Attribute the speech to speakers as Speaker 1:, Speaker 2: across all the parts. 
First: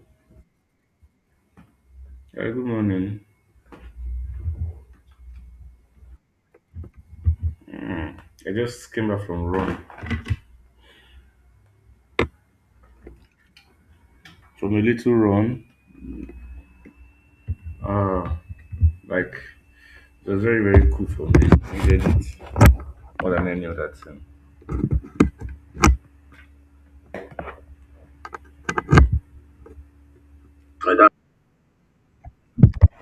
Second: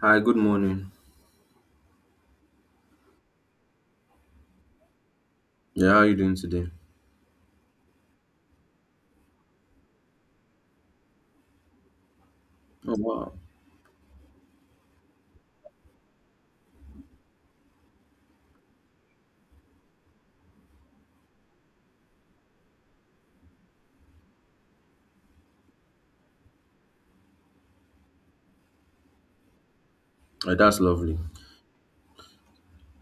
Speaker 1: Hi, good morning.
Speaker 2: Yeah, good morning.
Speaker 1: Yeah, how are you doing today?
Speaker 2: Hmm. I just came back from run,
Speaker 1: Oh wow,
Speaker 2: from a little run. Uh, like it was very very cool for me. Needed it more than any other thing.
Speaker 1: That's lovely.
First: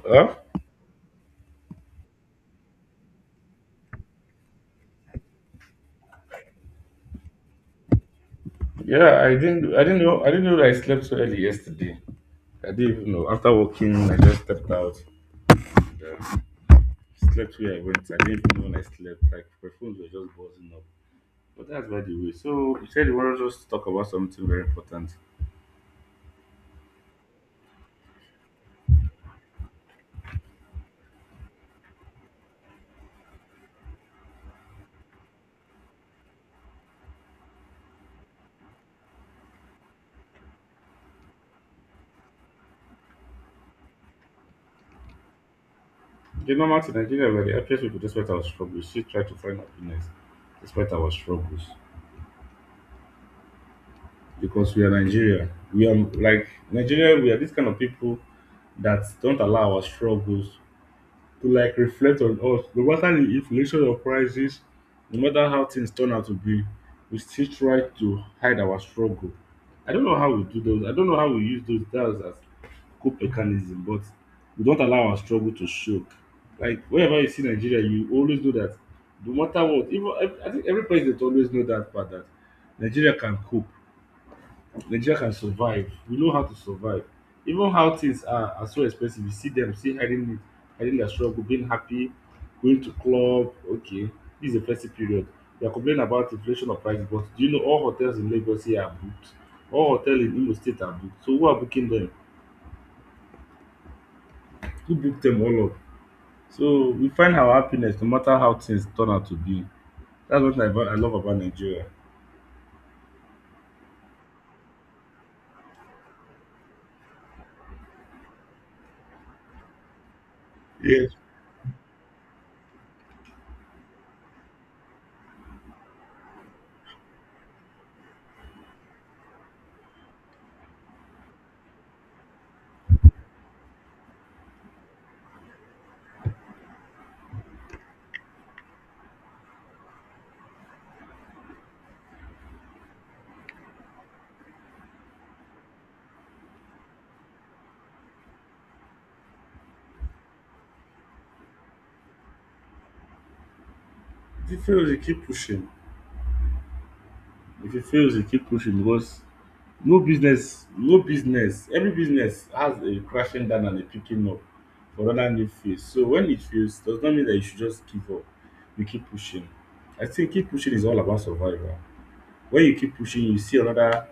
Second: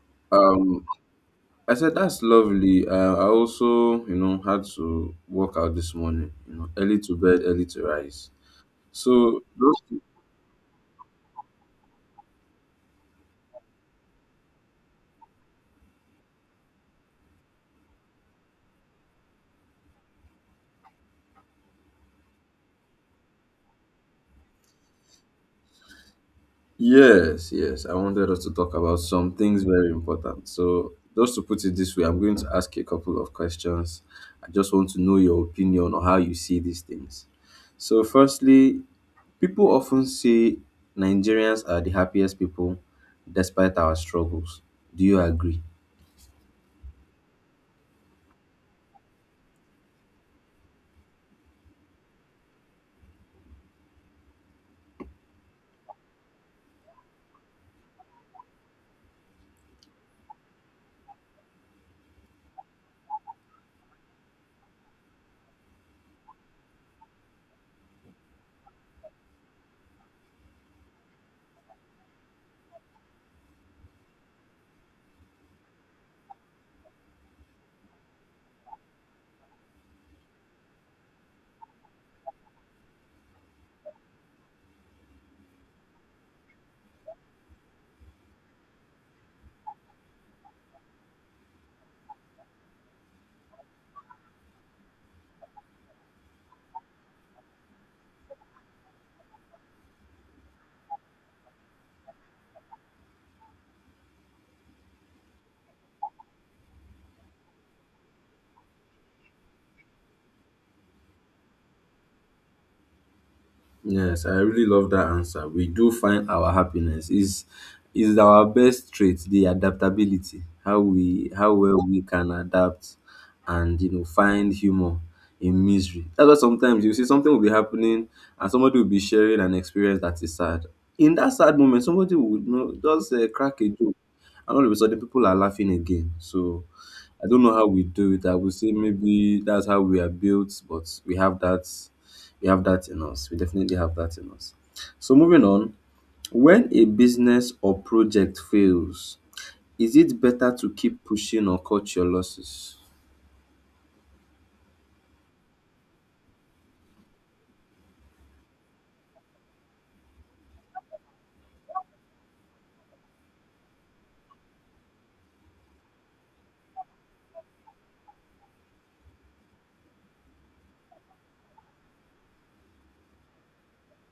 Speaker 2: Huh?
Speaker 1: Um, I said that's lovely. I also, you know, had to work out this morning. You know, early to bed, early to rise.
Speaker 2: Yeah, I
Speaker 1: So
Speaker 2: didn't I
Speaker 1: those…
Speaker 2: didn't know I didn't know that I slept so early yesterday. I didn't even know. After working, I just stepped out. Yeah, slept where I went. I didn't even know when I slept. Like my phones were just buzzing up. But that's by the way. So you said you wanted us to talk about something very important.
Speaker 1: Yes, yes. I wanted us to talk about some things very important. So, just to put it this way, I'm going to ask you a couple of questions. I just want to know your opinion or how you see these things. So, firstly, people often say Nigerians are the happiest people despite our struggles. Do you agree?
Speaker 2: The normal thing in Nigeria were the happiest people, despite our struggles, she tried to find happiness despite our struggles. Because we are Nigeria. We are like Nigeria, we are this kind of people that don't allow our struggles to like reflect on us. No matter the inflation or prices, no matter how things turn out to be, we still try to hide our struggle. I don't know how we do those. I don't know how we use those that's as cope mechanism, but we don't allow our struggle to show. Like whenever you see Nigeria, you always know that no matter what, even I think every president always know that part that Nigeria can cope, nigeria can survive, we know how to survive. Even how things are so expensive, you see dem still hiding it, hiding their struggle, being happy, going to club. Okay, this is a festive period. They are complaining about inflation of prices, but do you know all hotels in lagos here are booked? All hotel in imo state are booked. So who are booking them? Who booked them all up? So we find our happiness, no matter how things turn out to be. That's what I, about, I love about nigeria.
Speaker 1: Yes, I really love that answer. We do find our happiness is our best trait, the adaptability, how
Speaker 2: Yes,
Speaker 1: we how well we can adapt and you know find humor in misery. That's why sometimes you see something will be happening and somebody will be sharing an experience that is sad. In that sad moment, somebody would you know just crack a joke, and all of a sudden people are laughing again. So I don't know how we do it. I would say maybe that's how we are built, but we have that in us. We definitely have that in us. So moving on, when a business or project fails, is it better to keep pushing or cut your losses?
Speaker 2: if you fail you keep pushing. If you fail you keep pushing, because no business, every business has a crashing down and a picking up for another new phase. So when it fails does not mean that you should just give up. You keep pushing. I think keep pushing is all about survival. When you keep pushing, you see another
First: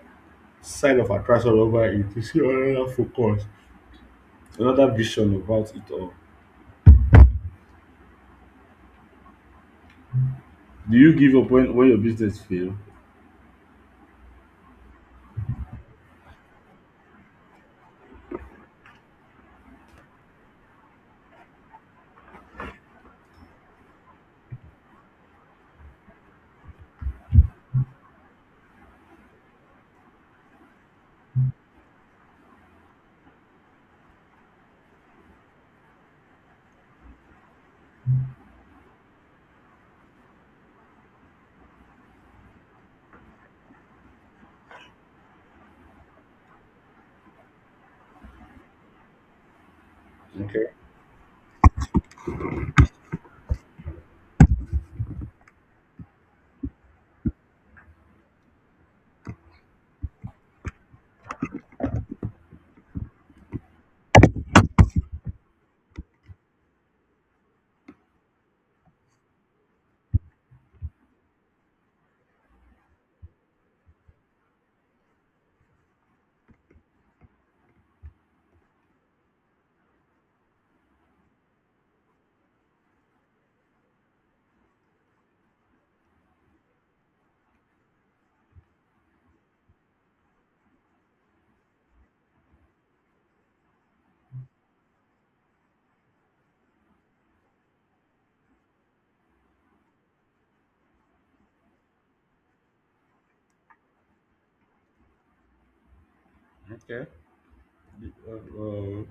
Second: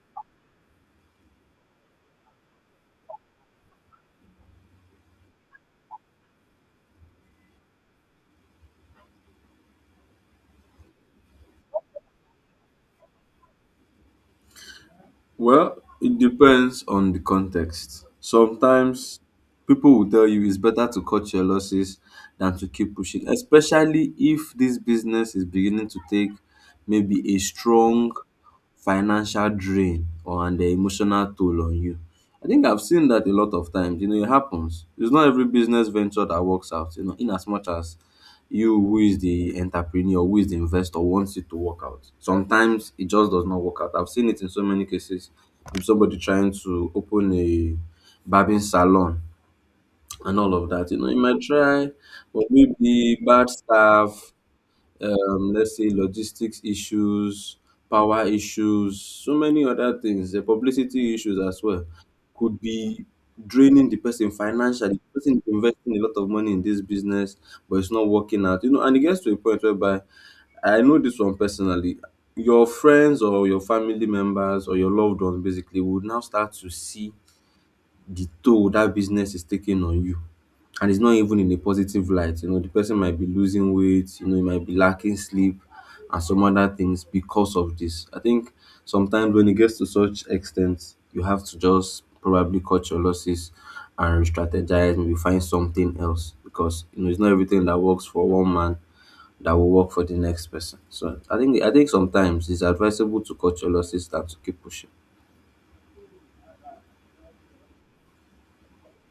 Speaker 2: side of attraction over it, you see another focus, another vision about it all. Do you give up when your business fail?
Speaker 1: Well, it depends on the context. Sometimes people will tell you it's better to cut your losses than to keep pushing, especially if this business is beginning to take maybe a strong financial drain or an emotional toll on you. I think I've seen that a lot of times. You know, it happens. It's not every business venture that works out, you know, in as much as you who is the entrepreneur, who is the investor wants it to work out. Sometimes it just does not work out. I've seen it in so many cases with somebody trying to open a barbing salon and all
Speaker 2: Okay.
Speaker 1: of that. You know, you might try, but maybe bad staff, let's say logistics issues, power issues, so many other things, the publicity issues as well could be draining the person financially. The person is investing a lot of money in this business, but it's not working out. You know, and it gets to a point whereby I know this one personally. Your friends or your family members or your loved ones basically would now start to see the toll that business is taking on you, and it's not even in a positive light. You know, the person might be losing weight, you know, he might be lacking sleep and some other things because of this. I think sometimes when it gets to such extent, you have to just probably cut your losses and re-strategize, maybe find something else because you know it's not everything that works for one man that will work for the next person. So I think sometimes it's advisable to cut your losses than to keep pushing.
Speaker 2: okay uh,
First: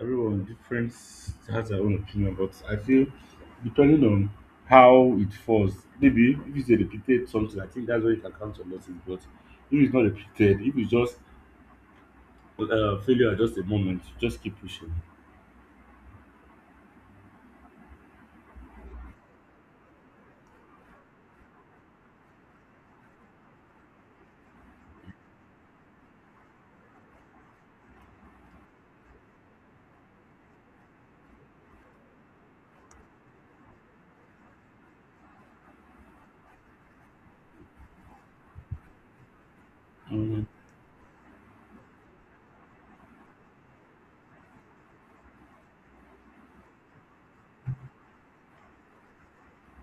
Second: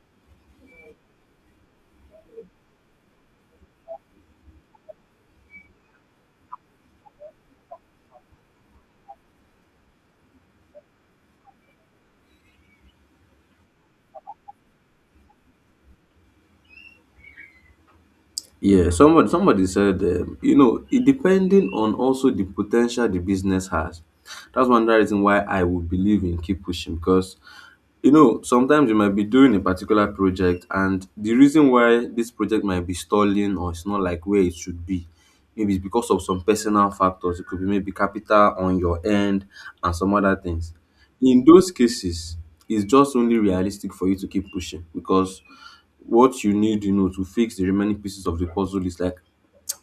Speaker 2: Everyone different has their own opinion, but I feel depending on how it falls, maybe if it's a repeated something, I think that's where you can count on losses. But if it's not repeated, if it's just failure at just a moment, just keep pushing.
Speaker 1: Yeah, somebody said, you know, it depending on also the potential the business has. That's one other reason why I would believe in keep pushing because you know, sometimes you might be doing a particular project, and the reason why this project might be stalling or it's not like where it should be, maybe it's because of some personal factors. It could be maybe capital on your end and some other
Speaker 2: Mhm.
Speaker 1: things. In those cases, it's just only realistic for you to keep pushing because what you need, you know, to fix the remaining pieces of the puzzle is like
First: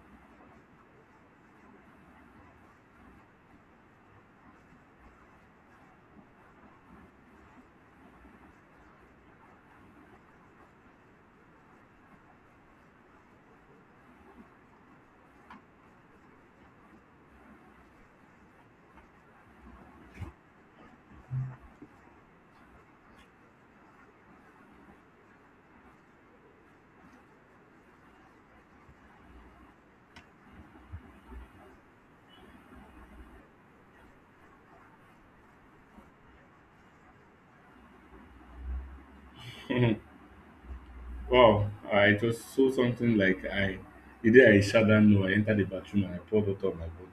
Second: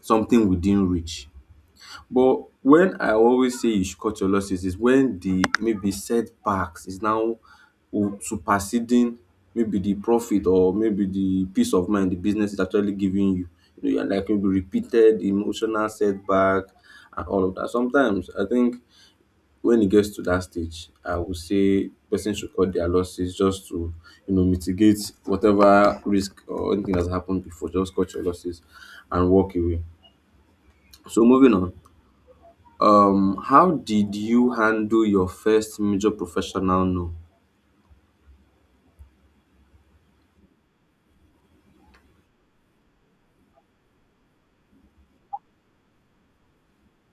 Speaker 1: something within reach. But when I always say you should cut your losses is when the maybe setbacks is now superseding maybe the profit or maybe the peace of mind the business is actually giving you. You know, you're like maybe repeated emotional setback and all of that. Sometimes I think when it gets to that stage, I would say person should cut their losses just to, you know, mitigate whatever risk or anything that's happened before. Just cut your losses and walk away. So moving on. How did you handle your first major professional no?
Speaker 2: Wow, I just saw something like I the day I shut down no, I entered the bathroom and I poured out of my body.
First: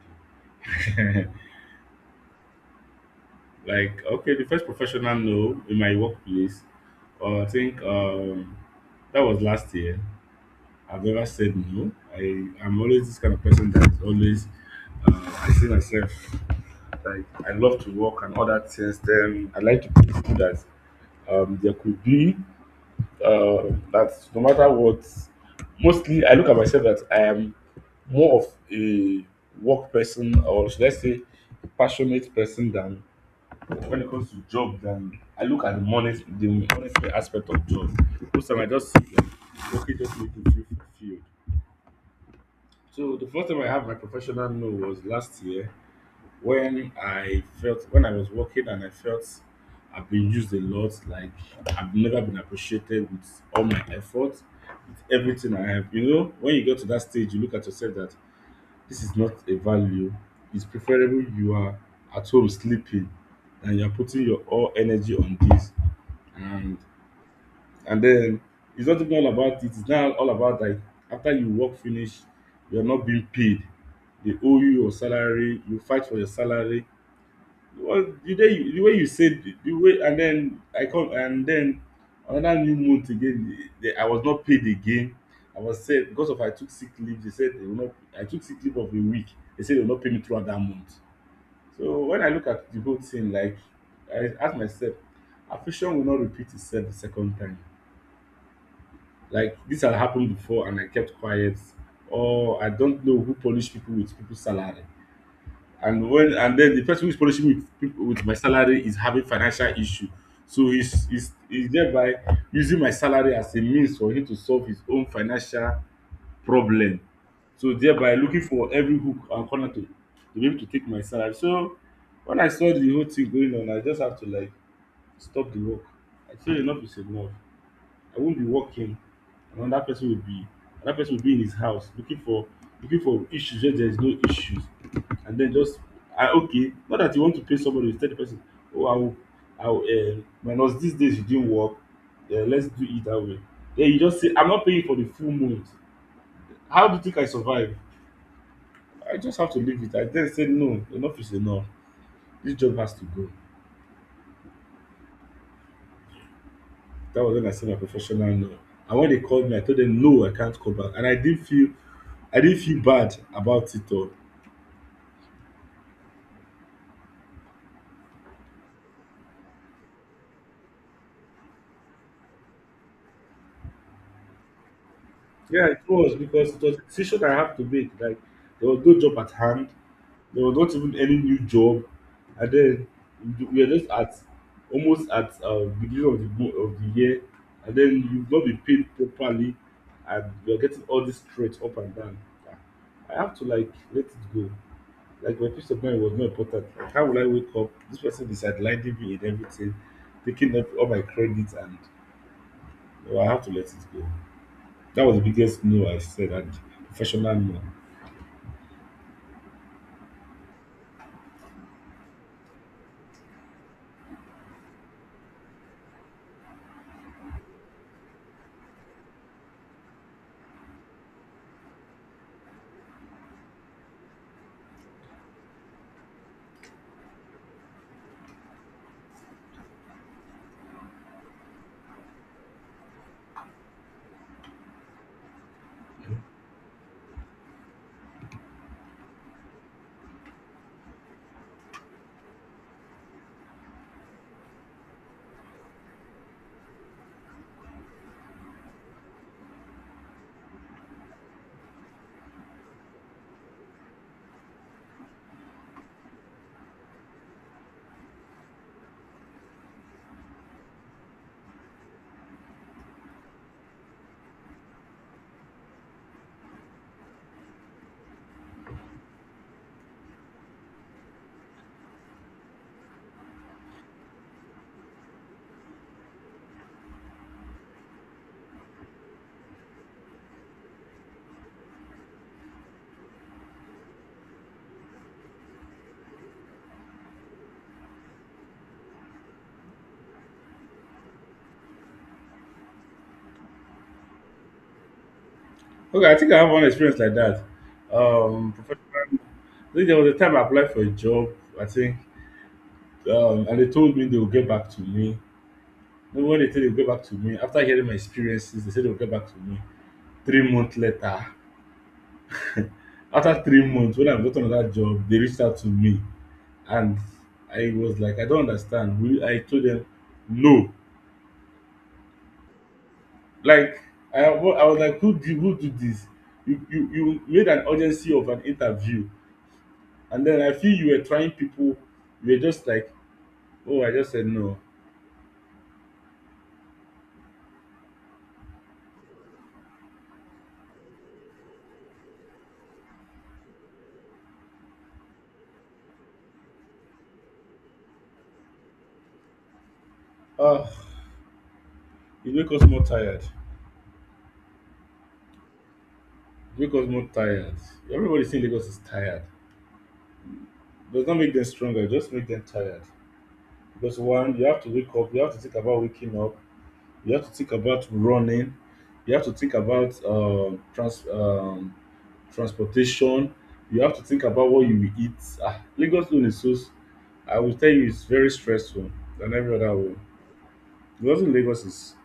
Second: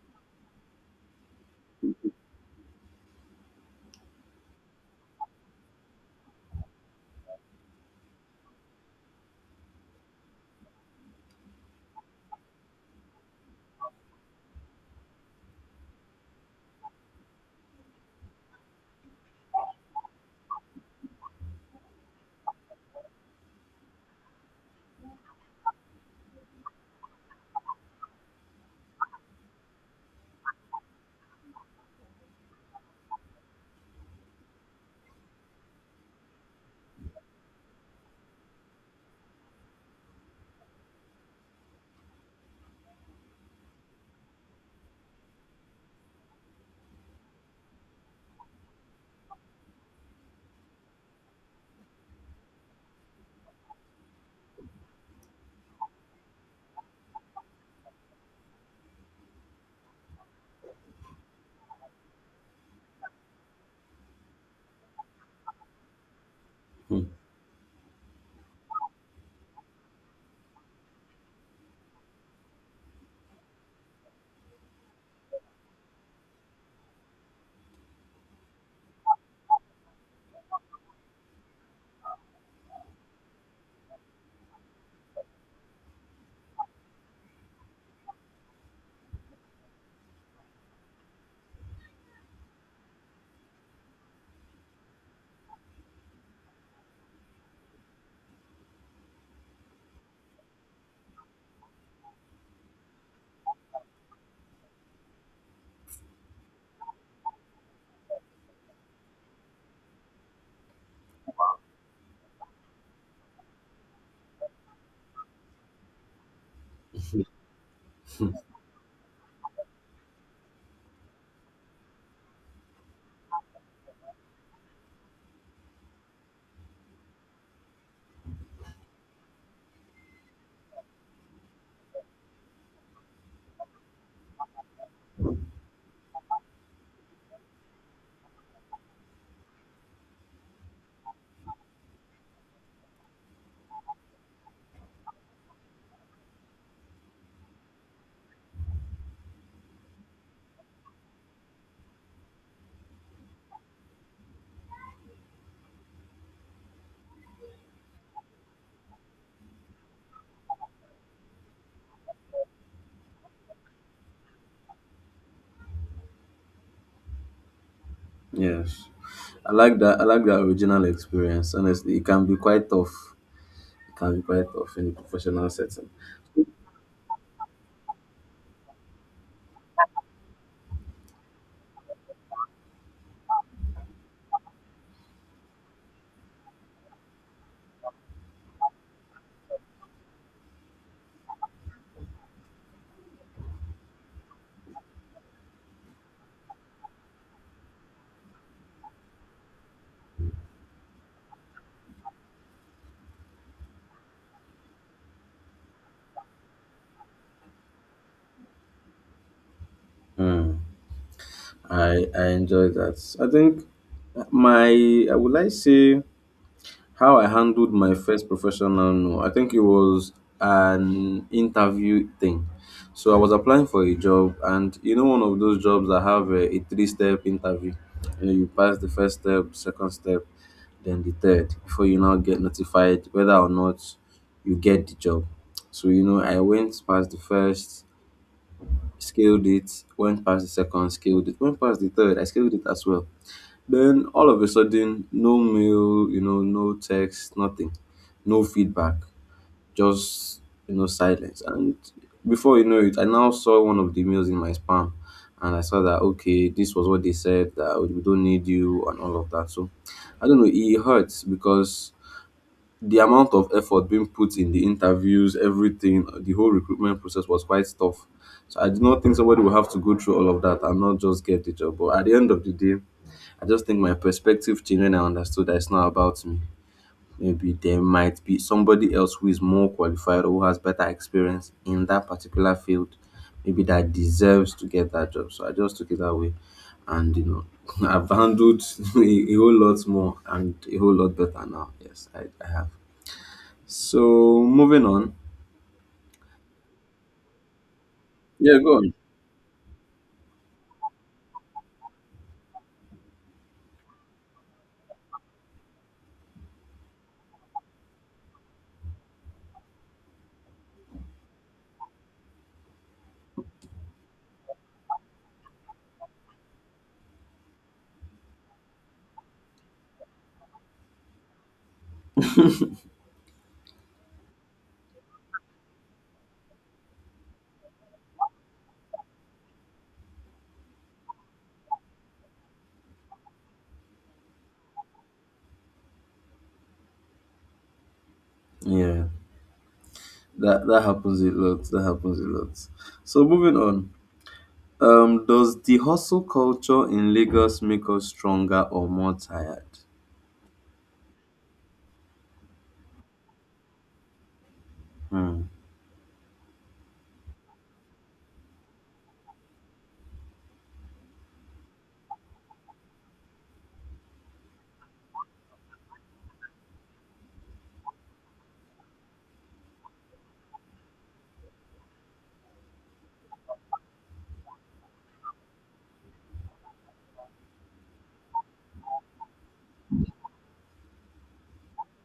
Speaker 2: Like okay, the first professional no in my workplace, I think that was last year. I've never said no. I'm always this kind of person that is always I see myself like I love to work and all that things. Then I like to teach people that there could be uh, that no matter what. Mostly, I look at myself that I am more of a work person, or should I say passionate person, than when it comes to job, than I look at the money, the monetary aspect of job. Most time I just see like, okay just make me feel fulfilled. So the first time I had my professional no was last year, when I felt, when I was working and I felt I've been used a lot. Like I've never been appreciated with all my effort, with everything I have. You know, when you get to that stage, you look at yourself that this is not a value. It's preferable you are at home sleeping than you're putting your all energy on this. And
Speaker 1: Hmm.
Speaker 2: And then it's not even all about it. It's now all about like after you work finish, you're not being paid. They owe you your salary. You fight for your salary. Well, the day you, the way you said the way and then I come, and then another new month again. I was not paid again. I was said because of I took sick leave. They said they will not. I took sick leave of a week. They said they will not pay me throughout that month. So when I look at the whole thing, like I ask myself, affliction will not repeat itself the second time. Like this had happened before and I kept quiet. Or I don't know who punish people with people's salary. And then the person who's punishing me with people with my salary is having financial issue. So he's thereby using my salary as a means for him to solve his own financial problem. So thereby looking for every hook and corner to be able to take my salary. So when I saw the whole thing going on, I just have to like stop the work. I feel enough is enough. I won't be working. Another person will be another person will be in his house looking for, looking for issues where there is no issues, and then just ah okay, not that you want to pay somebody you tell the person, oh I will minus this days you didn't work, let's do it that way. Then you just say I'm not paying for the full month. How do you think I survive? I just have to leave it. I then say no, enough is enough. This job has to go. That was when I said my professional no. And when they called me, I told them no, I can't come back. And I didn't feel bad about it all.
Speaker 1: Yes, I like that. I like that original experience. Honestly, it can be quite tough. It can be quite tough in the professional
Speaker 2: Yeah, it
Speaker 1: setting.
Speaker 2: was, because it was a decision I have to make. Like there was no job at hand, there was not even any new job, and then we were just at almost at beginning of the mo- of the year, and then you've not been paid properly, and you're getting all this straight up and down. I have to like let it go. Like my peace of mind was not important. Like how will I wake up? This person is sidelining me in everything, taking up all my credit and well, I have to let it go. That was the biggest no I said, and professional no.
Speaker 1: Hmm. I enjoy that. I think my I would like say how I handled my first professional no, I think it was an interview thing. So I was applying for a job, and you know, one of those jobs that have a three step interview. You know, you pass the first step, second step, then the third before you now get notified whether or not you get the job. So, you know, I went past the first, scaled it, went past the second, scaled it, went past the third, I scaled it as well. Then all of a sudden, no mail, you know, no text, nothing, no feedback, just you know, silence. And before you know it, I now saw one of the emails in my spam, and I saw that okay, this was what they said that we don't need you and all of that. So I don't know, it hurts because the amount of effort being put in the interviews, everything, the whole recruitment process was quite tough. So I do not think somebody will have to go through all of that and not just get the job. But at the end of the day, I just think my perspective changed when I understood that it's not about me. Maybe there might be somebody else who is more qualified or who has better experience in that particular field, maybe that deserves to get that job. So I just took it that way. And you know, I've handled a whole lot more and a whole lot better now. Yes, I have. So moving on.
Speaker 2: Okay, I think I have one experience like that. Um
Speaker 1: Yeah,
Speaker 2: prof-
Speaker 1: go on.
Speaker 2: I think there was a time I applied for a job, I think, and they told me they will get back to me. Then when they said they will get back to me, after hearing my experiences, they said they will get back to me 3 months later. After 3 months, when I got another job, they reached out to me. And I was like, I don't understand. I told them, no. Like, I was like, who did this? You made an urgency of an interview. And then I feel you were trying people. You were just like, oh, I just said no.
Speaker 1: Yeah, that happens a lot. That happens a lot. So moving on. Does the hustle culture in Lagos make us stronger or more tired?
Speaker 2: Ah, you make us more tired.
Speaker 1: Hmm.
Speaker 2: You make us more tired. Everybody in Lagos is tired. Does not make them stronger. It just make them tired. Because one, you have to wake up. You have to think about waking up. You have to think about running. You have to think about transportation. You have to think about what you will eat. Ah, Lagos alone is so. S- I will tell you, it's very stressful than every other way. Because in Lagos is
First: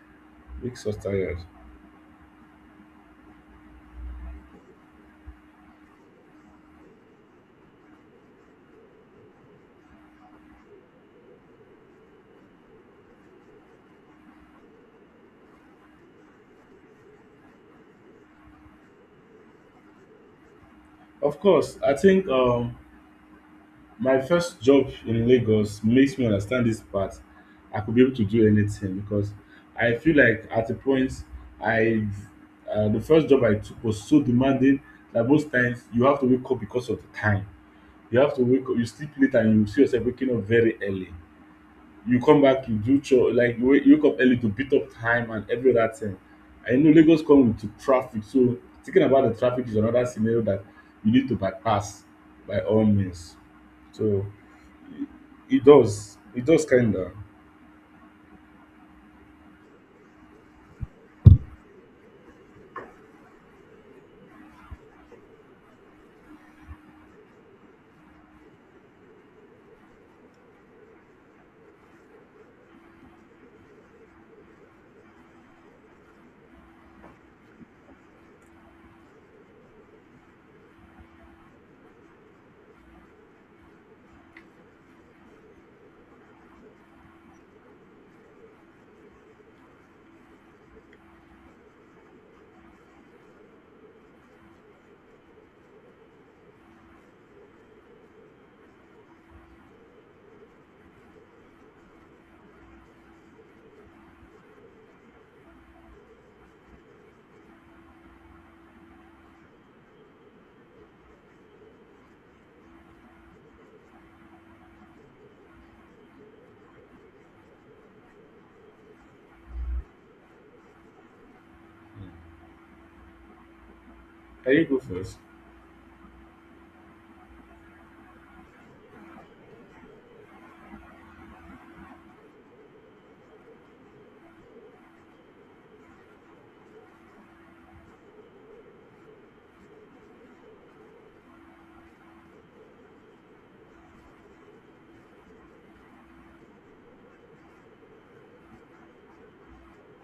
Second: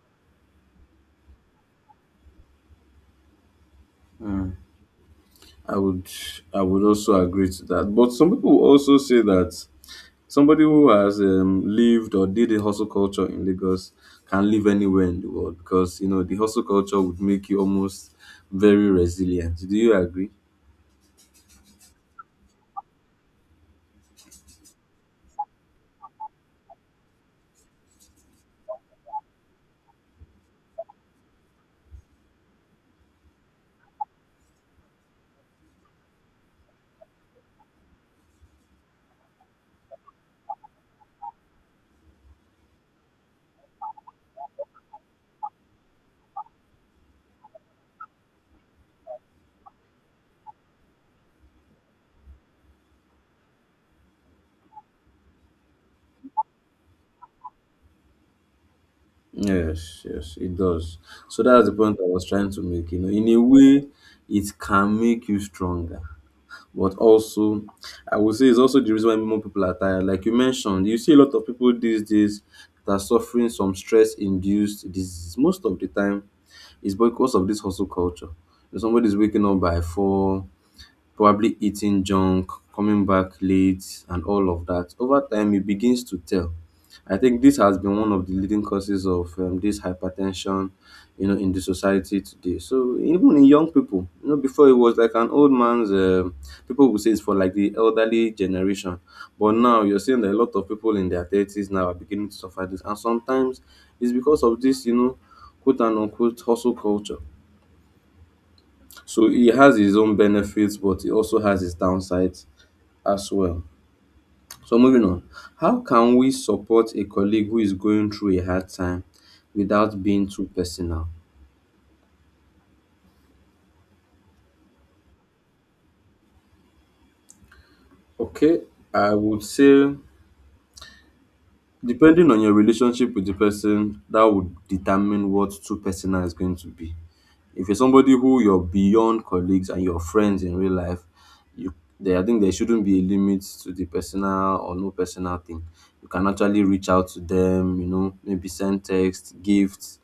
Speaker 2: makes us tired.
Speaker 1: I would I would also agree to that. But some people will also say that somebody who has lived or did a hustle culture in Lagos can live anywhere in the world because you know the hustle culture would make you almost very resilient. Do you agree?
Speaker 2: Of course, I think my first job in Lagos makes me understand this part. I could be able to do anything because I feel like at a point I the first job I took was so demanding that most times you have to wake up because of the time. You have to wake up, you sleep late and you see yourself waking up very early. You come back, you do chore like you wake up early to beat up time and every other thing. I know Lagos come with the traffic, so thinking about the traffic is another scenario that you need to bypass by all means. So it does. It does kinda.
Speaker 1: Yes, yes, it does. So that's the point I was trying to make. You know, in a way, it can make you stronger. But also, I would say it's also the reason why more people are tired. Like you mentioned, you see a lot of people these days that are suffering some stress-induced disease. Most of the time, it's because of this hustle culture. Somebody's waking up by four, probably eating junk, coming back late, and all of that. Over time, it begins to tell. I think this has been one of the leading causes of this hypertension, you know, in the society today. So even in young people, you know, before it was like an old man's. People would say it's for like the elderly generation, but now you're seeing that a lot of people in their thirties now are beginning to suffer this, and sometimes it's because of this, you know, quote and unquote hustle culture. So it has its own benefits, but it also has its downsides as well. So moving on, how can we support a colleague who is going through a hard time without being too personal?
Speaker 2: Can you go first?
Speaker 1: Okay, I would say depending on your relationship with the person, that would determine what too personal is going to be. If you're somebody who you're beyond colleagues and your friends in real life, you there I think there shouldn't be a limit to the personal or no personal thing. You can actually reach out to them, you know, maybe send text, gifts,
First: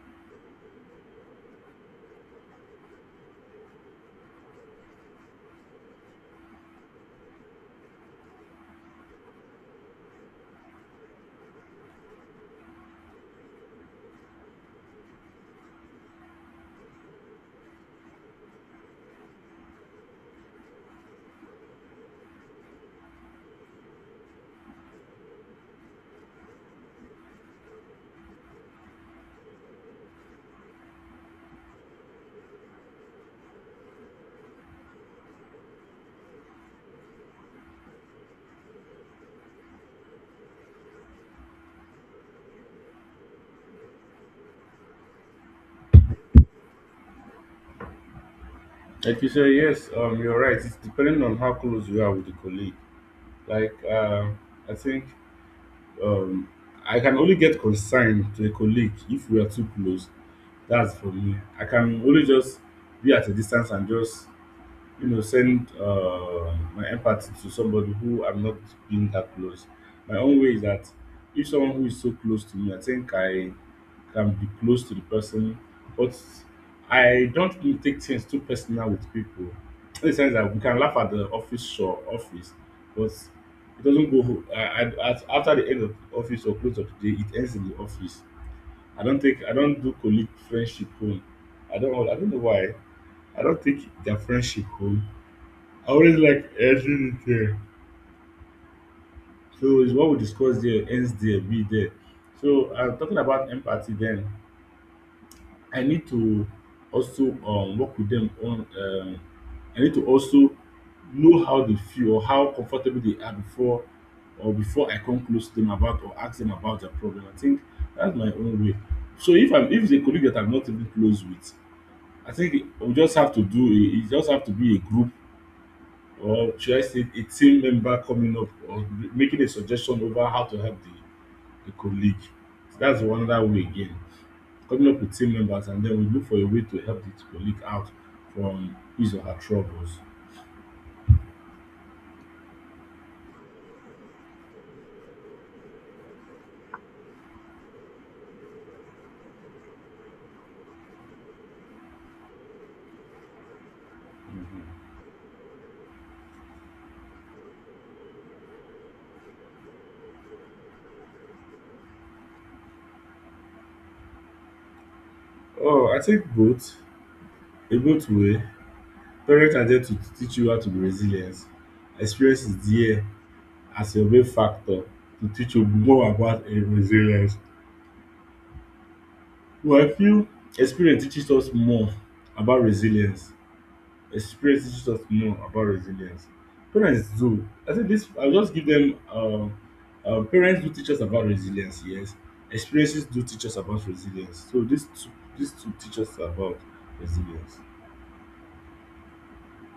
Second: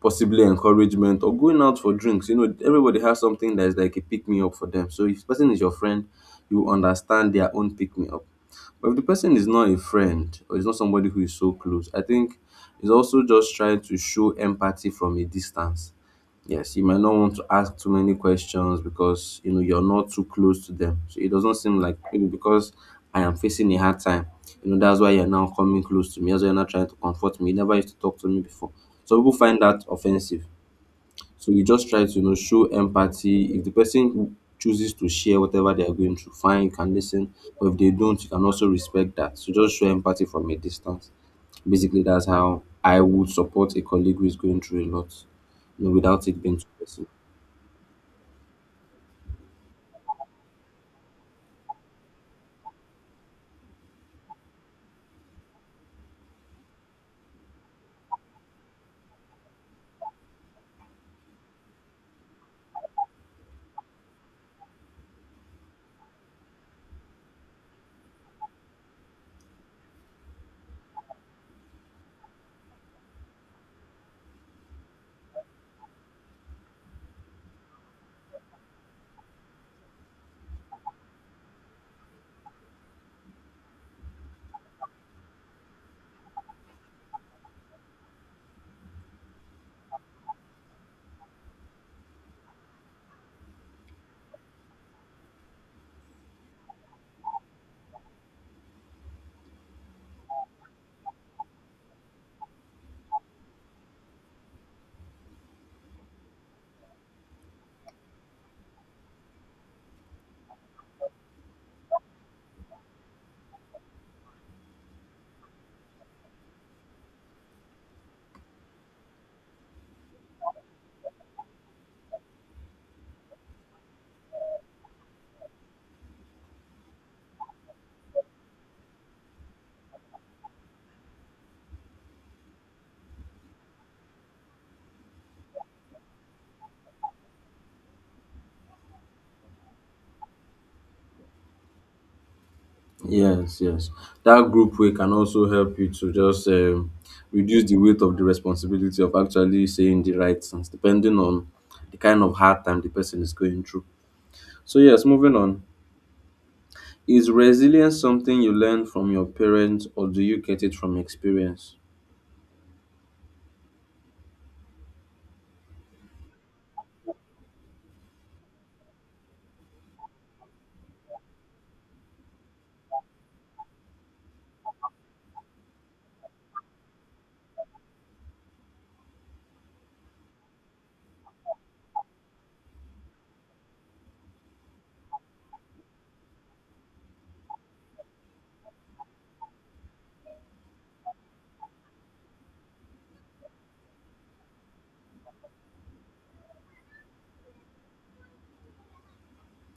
Speaker 1: possibly encouragement or going out for drinks. You know, everybody has something that is like a pick me up for them. So if the person is your friend, you understand their own pick me up. But if the person is not a friend or is not somebody who is so close, I think it's also just trying to show empathy from a distance. Yes, you might not want to ask too many questions because you know you're not too close to them. So it doesn't seem like maybe because I am facing a hard time, you know, that's why you're now coming close to me. That's why you're not trying to comfort me. You never used to talk to me before. So people find that offensive. So you just try to, you know, show empathy. If the person chooses to share whatever they are going through, fine, you can listen. But if they don't, you can also respect that. So just show empathy from a distance. Basically, that's how I would support a colleague who is going through a lot, without it being too personal.
Speaker 2: Like you said, yes, you're right. It's depending on how close you are with the colleague. Like, I think um, I can only get consigned to a colleague if we are too close. That's for me. I can only just be at a distance and just you know, send my empathy to somebody who I'm not being that close. My own way is that if someone who is so close to me, I think I can be close to the person, but I don't really take things too personal with people. In the sense that we can laugh at the office show, office, but it doesn't go. After the end of the office or close of the day, it ends in the office. I don't take. I don't do colleague friendship home. I don't. I don't know why. I don't take their friendship home. I always like ending it there. So it's what we discuss there ends there, be there. So talking about empathy, then I need to also work with them on. I need to also know how they feel or how comfortable they are before or before I come close to them about or ask them about their problem. I think that's my own way. So if it's a colleague that I'm not even close with, I think we just have to do a, it just have to be a group or should I say a team member coming up or making a suggestion over how to help the colleague. So that's another way again. Coming up with team members and then we look for a way to help the colleague out from his or her troubles.
Speaker 1: Yes, yes. That group way can also help you to just reduce the weight of the responsibility of actually saying the right things, depending on the kind of hard time the person is going through.
Speaker 2: Mhm.
Speaker 1: So yes, moving on. Is resilience something you learn from your parents or do you get it from experience?
Speaker 2: Oh, I think both. A both way. Parents are there to teach you how to be resilient. Experience is there as a main factor to teach you more about resilience. Well, I feel experience teaches us more about resilience, experience teaches us more about resilience. Parents do. I think this, I'll just give them, parents do teach us about resilience, yes. Experiences do teach us about resilience. So these two teach us about resilience.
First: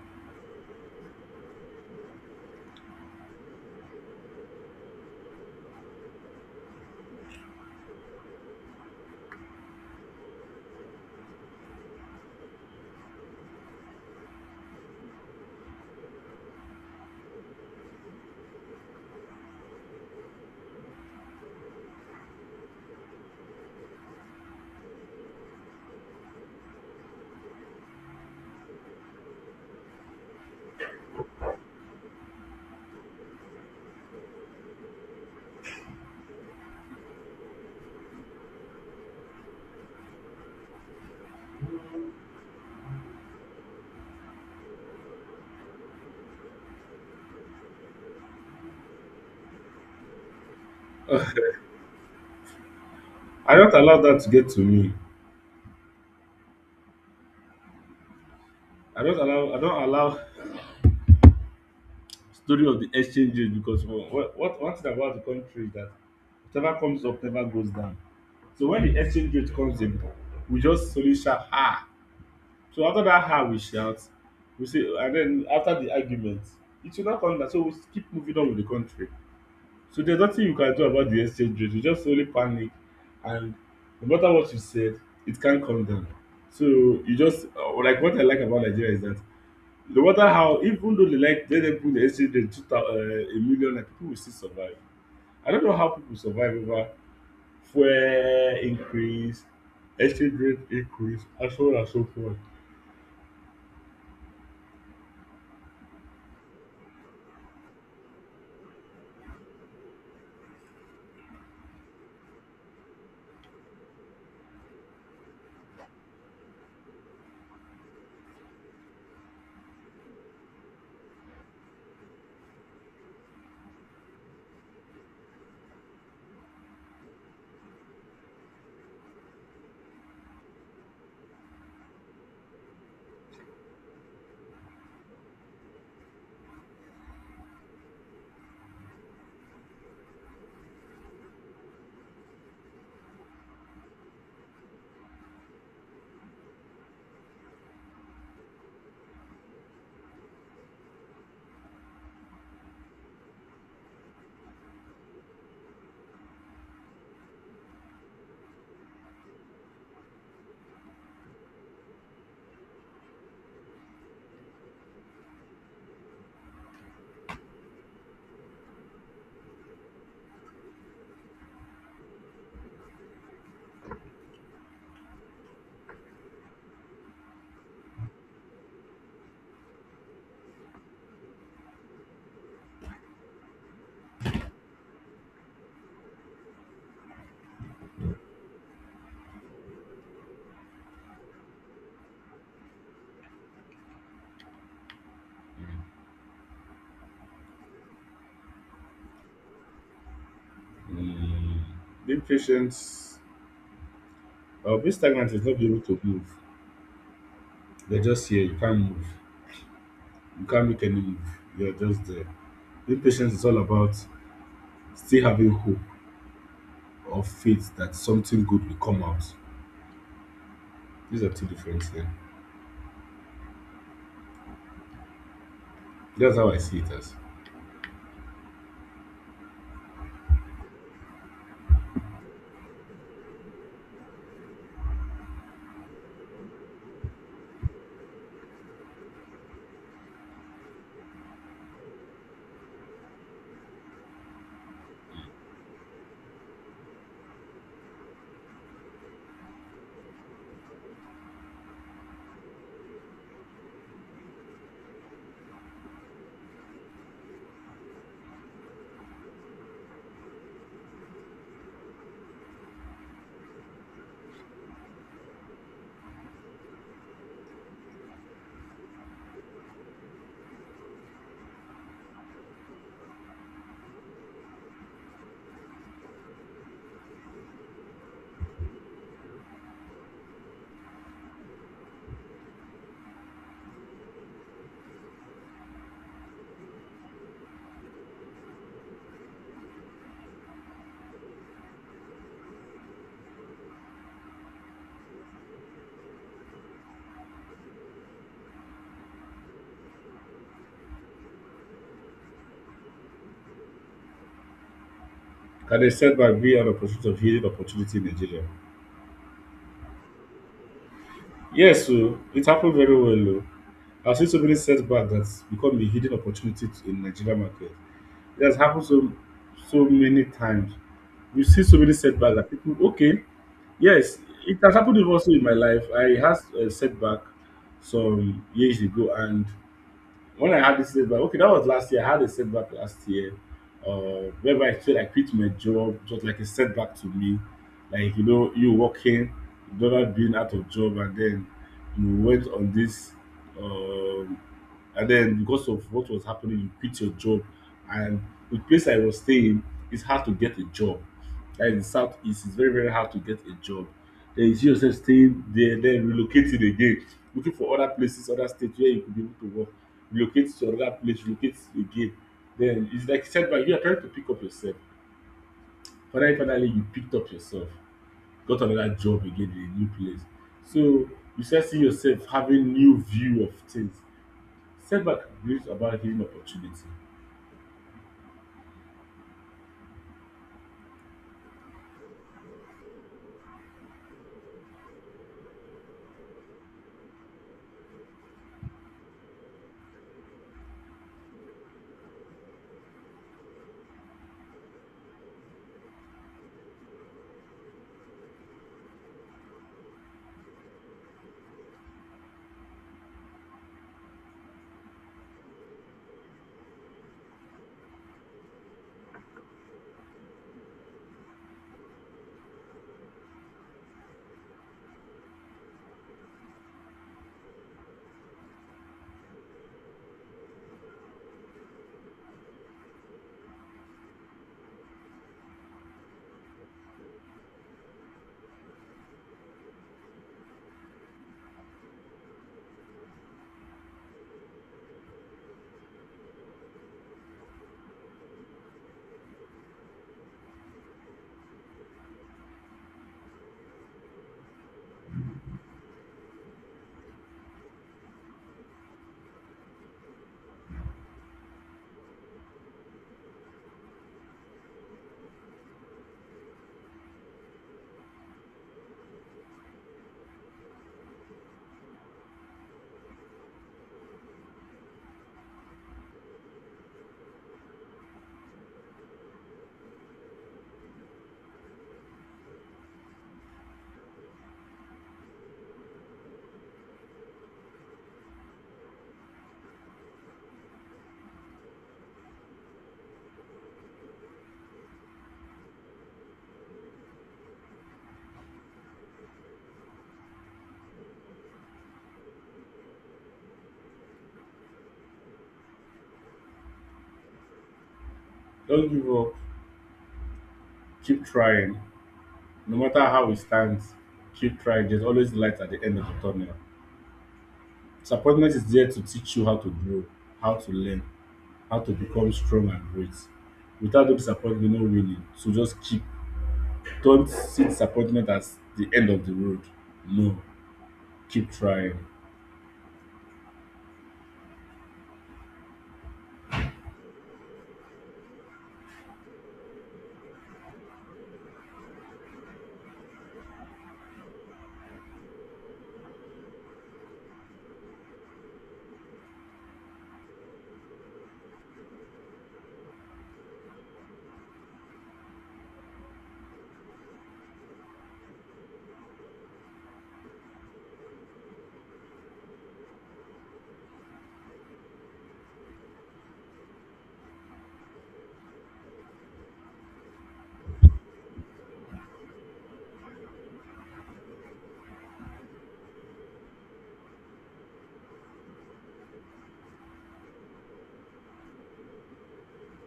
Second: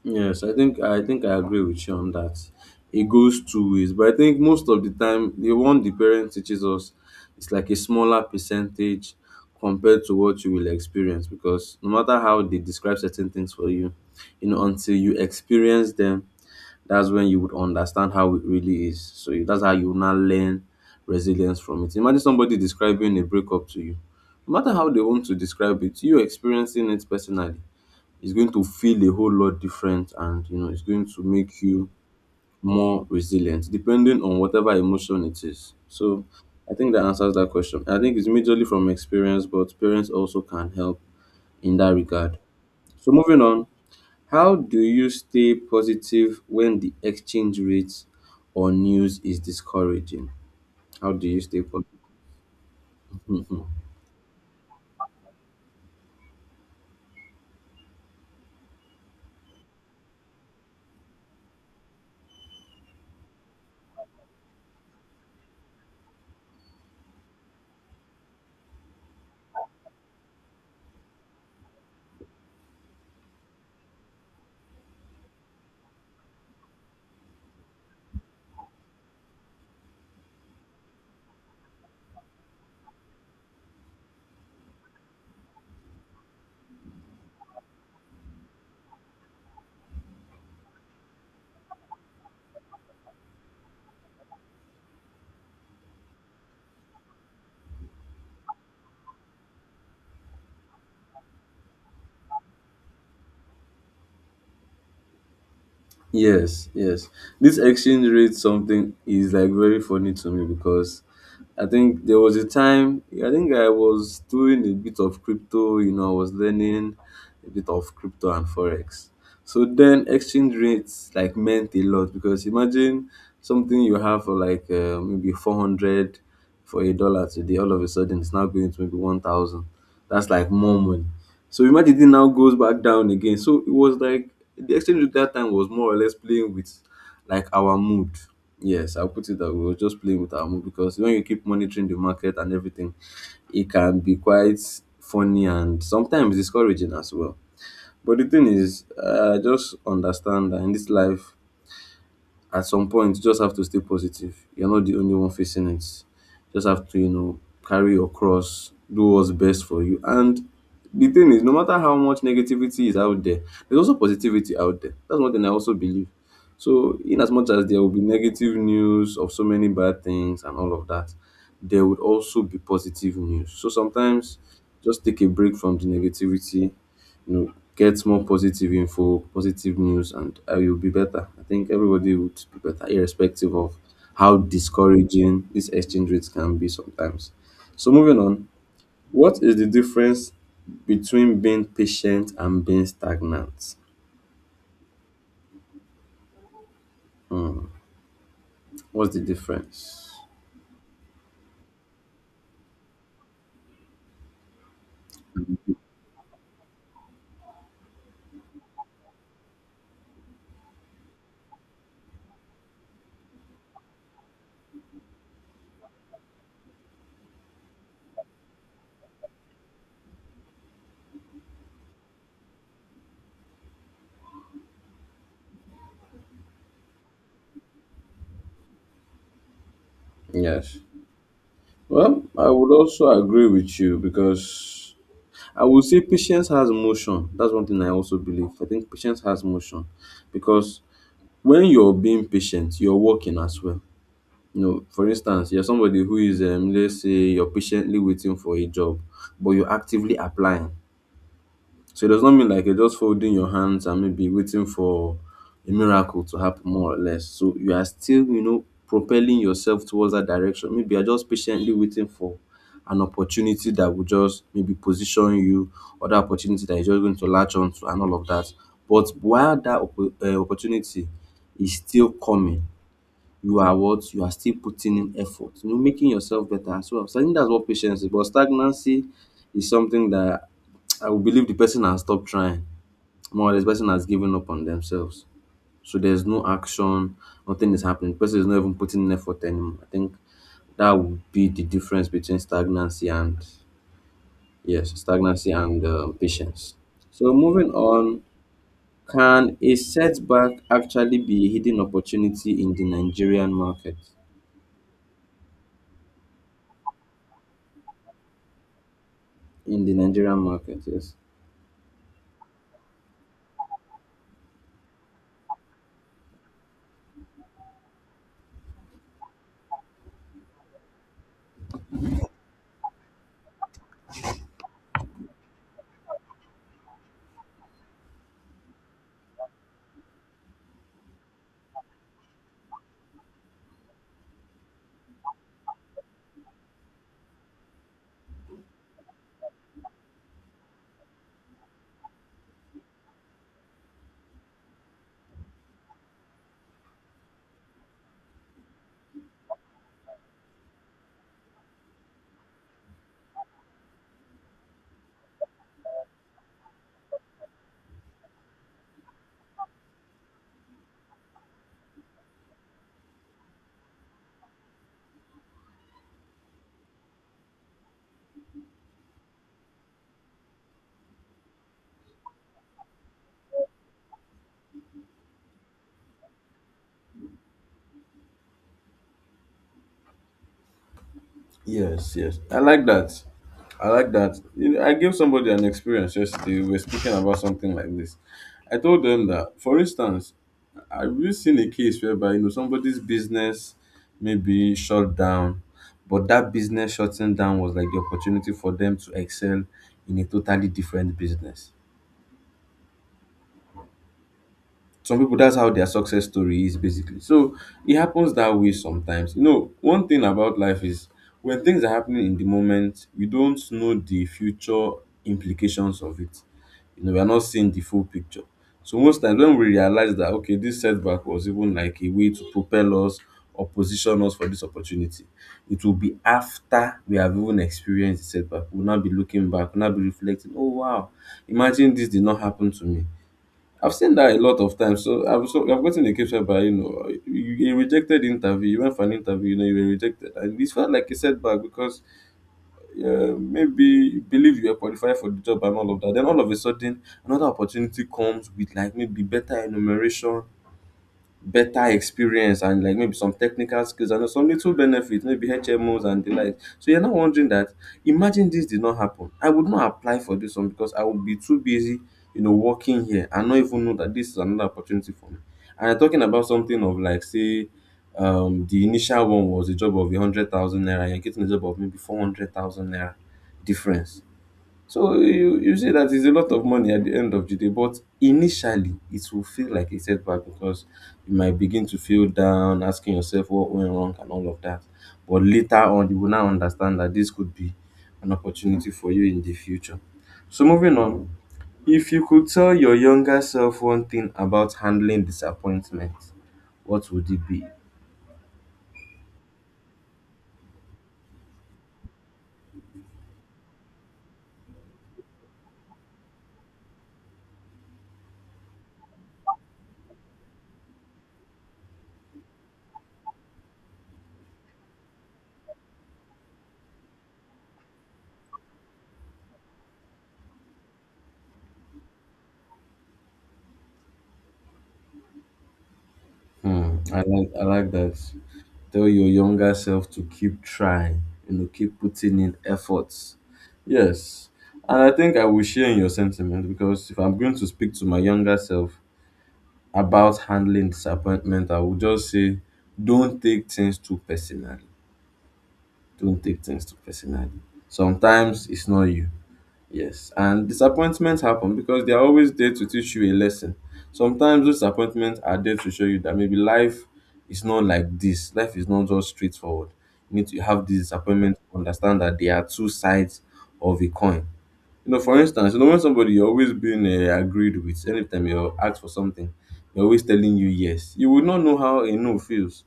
Speaker 1: Yes, I think I agree with you on that. It goes two ways, but I think most of the time the one the parent teaches us is like a smaller percentage compared to what you will experience because no matter how they describe certain things for you, you know, until you experience them, that's when you would understand how it really is. So that's how you now learn resilience from it. Imagine somebody describing a breakup to you. No matter how they want to describe it, you experiencing it personally is going to feel a whole lot different, and you know it's going to make you more resilient depending on whatever emotion it is. So I think that answers that question. I think it's majorly from experience, but parents also can help in that regard. So moving on, how do you stay positive when the exchange rate or news is discouraging? How do you stay positive?
Speaker 2: I don't allow that to get to me. I don't allow story of the exchanges because well, one thing about the country is that whatever comes up never goes down. So when the exchange rate comes in, we just suddenly shout, ah. So after dat how we shout, we say and den after the argument, it will now come down so we keep moving on with the country. So there's nothing you can do about the exchange rate, you just only panic and no matter what you said, it can't come down. So you just like what I like about Nigeria is that no matter how even though they like let dem put the exchange rate two thou a million naira, pipu will still survive. I don't know how pipu survive over fuel increase, exchange rate increase and so on and so forth.
Speaker 1: Yes, yes. This exchange rate something is like very funny to me because I think there was a time, I think I was doing a bit of crypto, you know, I was learning a bit of crypto and forex. So then exchange rates like meant a lot because imagine something you have for like maybe 400 for a dollar today, all of a sudden it's now going to maybe 1,000. That's like more money. So imagine it now goes back down again. So it was like the exchange rate that time was more or less playing with like our mood. Yes, I'll put it that way. We were just playing with our mood because when you keep monitoring the market and everything, it can be quite funny and sometimes discouraging as well. But the thing is, I just understand that in this life, at some point you just have to stay positive. You're not the only one facing it. Just have to, you know, carry your cross, do what's best for you. And the thing is, no matter how much negativity is out there, there's also positivity out there. That's one thing I also believe. So, in as much as there will be negative news of so many bad things and all of that, there would also be positive news. So sometimes just take a break from the negativity, you know, get more positive info, positive news, and I will be better. I think everybody would be better, irrespective of how discouraging these exchange rates can be sometimes. So, moving on, what is the difference between being patient and being stagnant? What's the difference?
Speaker 2: Mm. Being patient or being stagnant is not being able to move. You're just here, you can't move. You can't make any move. You're just there. Being patient is all about still having hope or faith that something good will come out. These are two different things. That's how I see it as.
Speaker 1: Yes. Well, I would also agree with you because I would say patience has motion. That's one thing I also believe. I think patience has motion because when you're being patient, you're working as well. You know, for instance, you're somebody who is, let's say you're patiently waiting for a job, but you're actively applying. So it does not mean like you're just folding your hands and maybe waiting for a miracle to happen more or less. So you are still, you know, propelling yourself towards that direction. Maybe you're just patiently waiting for an opportunity that will just maybe position you, or that opportunity that you're just going to latch onto and all of that. But while that opportunity is still coming, you are what? You are still putting in effort, you know, making yourself better as well. So I think that's what patience is. But stagnancy is something that I would believe the person has stopped trying. More or less, person has given up on themselves. So there's no action, nothing is happening. The person is not even putting in effort anymore. I think that would be the difference between stagnancy and, yes, stagnancy and patience. So moving on, can a setback actually be a hidden opportunity in the Nigerian market?
Speaker 2: Can a setback be an opportunity of healing opportunity in Nigeria?
Speaker 1: In the Nigerian market. Yes.
Speaker 2: Yes, so it happened very well, oh. I've seen so many setbacks that's become a hidden opportunity in Nigeria market. It has happened so many times. You see so many setbacks that people okay, yes, it has happened also in my life. I had a setback some years ago and when I had this setback, okay, that was last year. I had a setback last year, whereby I feel like I quit my job, just like a setback to me. Like, you know, you working, never being out of job, and then you went on this, um, and then because of what was happening, you quit your job. And the place I was staying, it's hard to get a job. Like in the southeast, it's very, very hard to get a job. Then you see yourself staying there, then relocating again, looking for other places, other states where you could be able to work, relocates to another place, relocates again. Then it's like setback. You are trying to pick up yourself. Finally, finally, you picked up yourself, got another job again in a new place. So you start seeing yourself having new view of things. Setback brings about hidden opportunity.
Speaker 1: Yes, yes. I like that. I like that. You know, I gave somebody an experience yesterday. We were speaking about something like this. I told them that, for instance, I've really seen a case whereby, you know, somebody's business maybe shut down, but that business shutting down was like the opportunity for them to excel in a totally different business. Some people, that's how their success story is basically. So it happens that way sometimes. You know, one thing about life is, when things are happening in the moment, you don't know the future implications of it. You know, we are not seeing the full picture. So most times when we realize that, okay, this setback was even like a way to propel us or position us for this opportunity, it will be after we have even experienced the setback. We'll not be looking back, we'll not be reflecting, oh wow, imagine this did not happen to me. I've seen that a lot of times. So I've gotten a case by, you know, you, a rejected interview. You went for an interview, you know, you were rejected, and it felt like a setback because maybe you believe you are qualified for the job and all of that. Then all of a sudden, another opportunity comes with like maybe better enumeration, better experience, and like maybe some technical skills and some little benefits, maybe HMOs and the like. So you're now wondering that imagine this did not happen. I would not apply for this one because I would be too busy, you know, working here and not even know that this is another opportunity for me. And I'm talking about something of like say the initial one was a job of 100,000 naira, you're getting a job of maybe 400,000 naira difference. So you see that it's a lot of money at the end of the day, but initially it will feel like a setback because you might begin to feel down, asking yourself what went wrong and all of that. But later on, you will now understand that this could be an opportunity for you in the future. So moving on, if you could tell your younger self one thing about handling disappointment, what would it be?
Speaker 2: Don't give up. Keep trying. No matter how it stands, keep trying. There's always light at the end of the tunnel. Disappointment is there to teach you how to grow, how to learn, how to become strong and great. Without the disappointment, no winning. So just keep. Don't see disappointment as the end of the road. No, keep trying.
Speaker 1: Hmm, I like that. Tell your younger self to keep trying, you know, keep putting in efforts. Yes. And I think I will share in your sentiment because if I'm going to speak to my younger self about handling disappointment, I will just say don't take things too personally. Don't take things too personally. Sometimes it's not you. Yes, and disappointments happen because they are always there to teach you a lesson. Sometimes those disappointments are there to show you that maybe life is not like this. Life is not just straightforward. You need to have these disappointments to understand that they are two sides of a coin. You know, for instance, you know, when somebody you're always being agreed with, anytime you ask for something, they're always telling you yes. You would not know how a no feels.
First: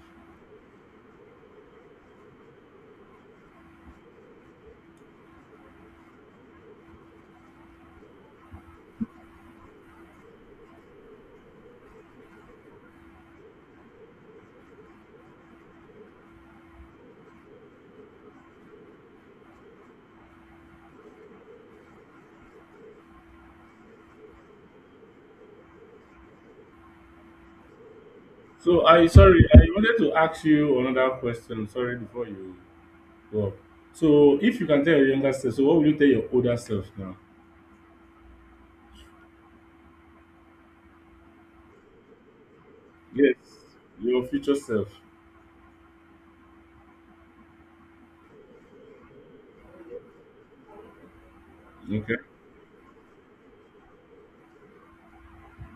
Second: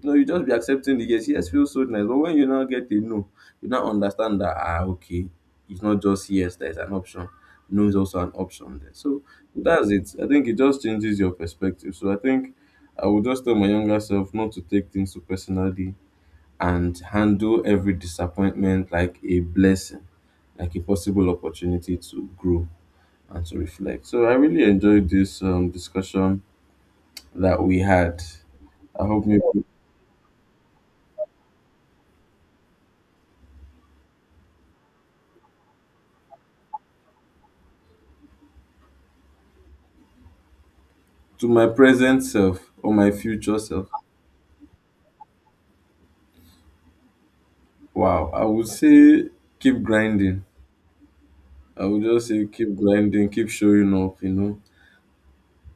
Speaker 1: You know, you just be accepting the yes. Yes feels so nice, but when you now get a no, you now understand that ah, okay, it's not just yes. There's an option. No is also an option there. So that's it. I think it just changes your perspective. So I think I would just tell my younger self not to take things so personally and handle every disappointment like a blessing, like a possible opportunity to grow and to reflect. So I really enjoyed this discussion that we had.
Speaker 2: So
Speaker 1: I
Speaker 2: I
Speaker 1: hope maybe
Speaker 2: sorry, I wanted to ask you another question. Sorry before you go up. So if you can tell your younger self, so what will you tell your older self now?
Speaker 1: to my present self or my
Speaker 2: Yes,
Speaker 1: future self.
Speaker 2: your future self.
Speaker 1: Wow, I would say keep grinding. I would
Speaker 2: Okay.
Speaker 1: just say keep grinding, keep showing up, you know,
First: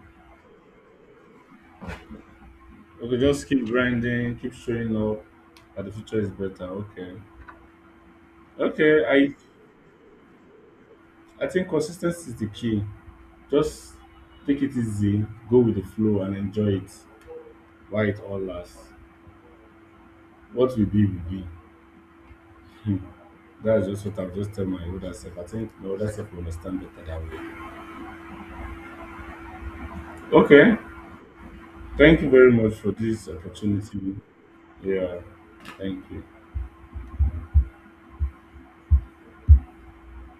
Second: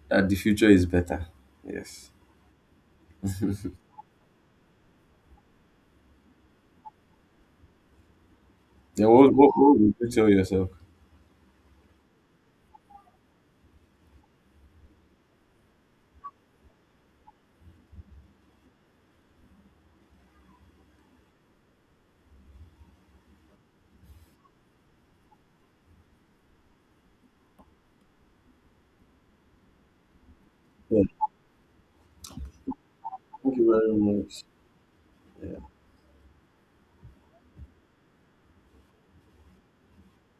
Speaker 1: that the future is better. Yes.
Speaker 2: Okay, just keep grinding, keep showing up that the future is better. Okay. Okay,
Speaker 1: Then what,
Speaker 2: I
Speaker 1: what, what would you tell yourself?
Speaker 2: I think consistency is the key. Just take it easy, go with the flow and enjoy it while it all lasts. What will be will be. Hmm. That's just what I've just tell my older self. I think my older self will understand better that way. Okay.
Speaker 1: Yeah,
Speaker 2: Thank you very much for this
Speaker 1: thank you very
Speaker 2: opportunity.
Speaker 1: much.
Speaker 2: Yeah.
Speaker 1: Yeah.
Speaker 2: Thank you.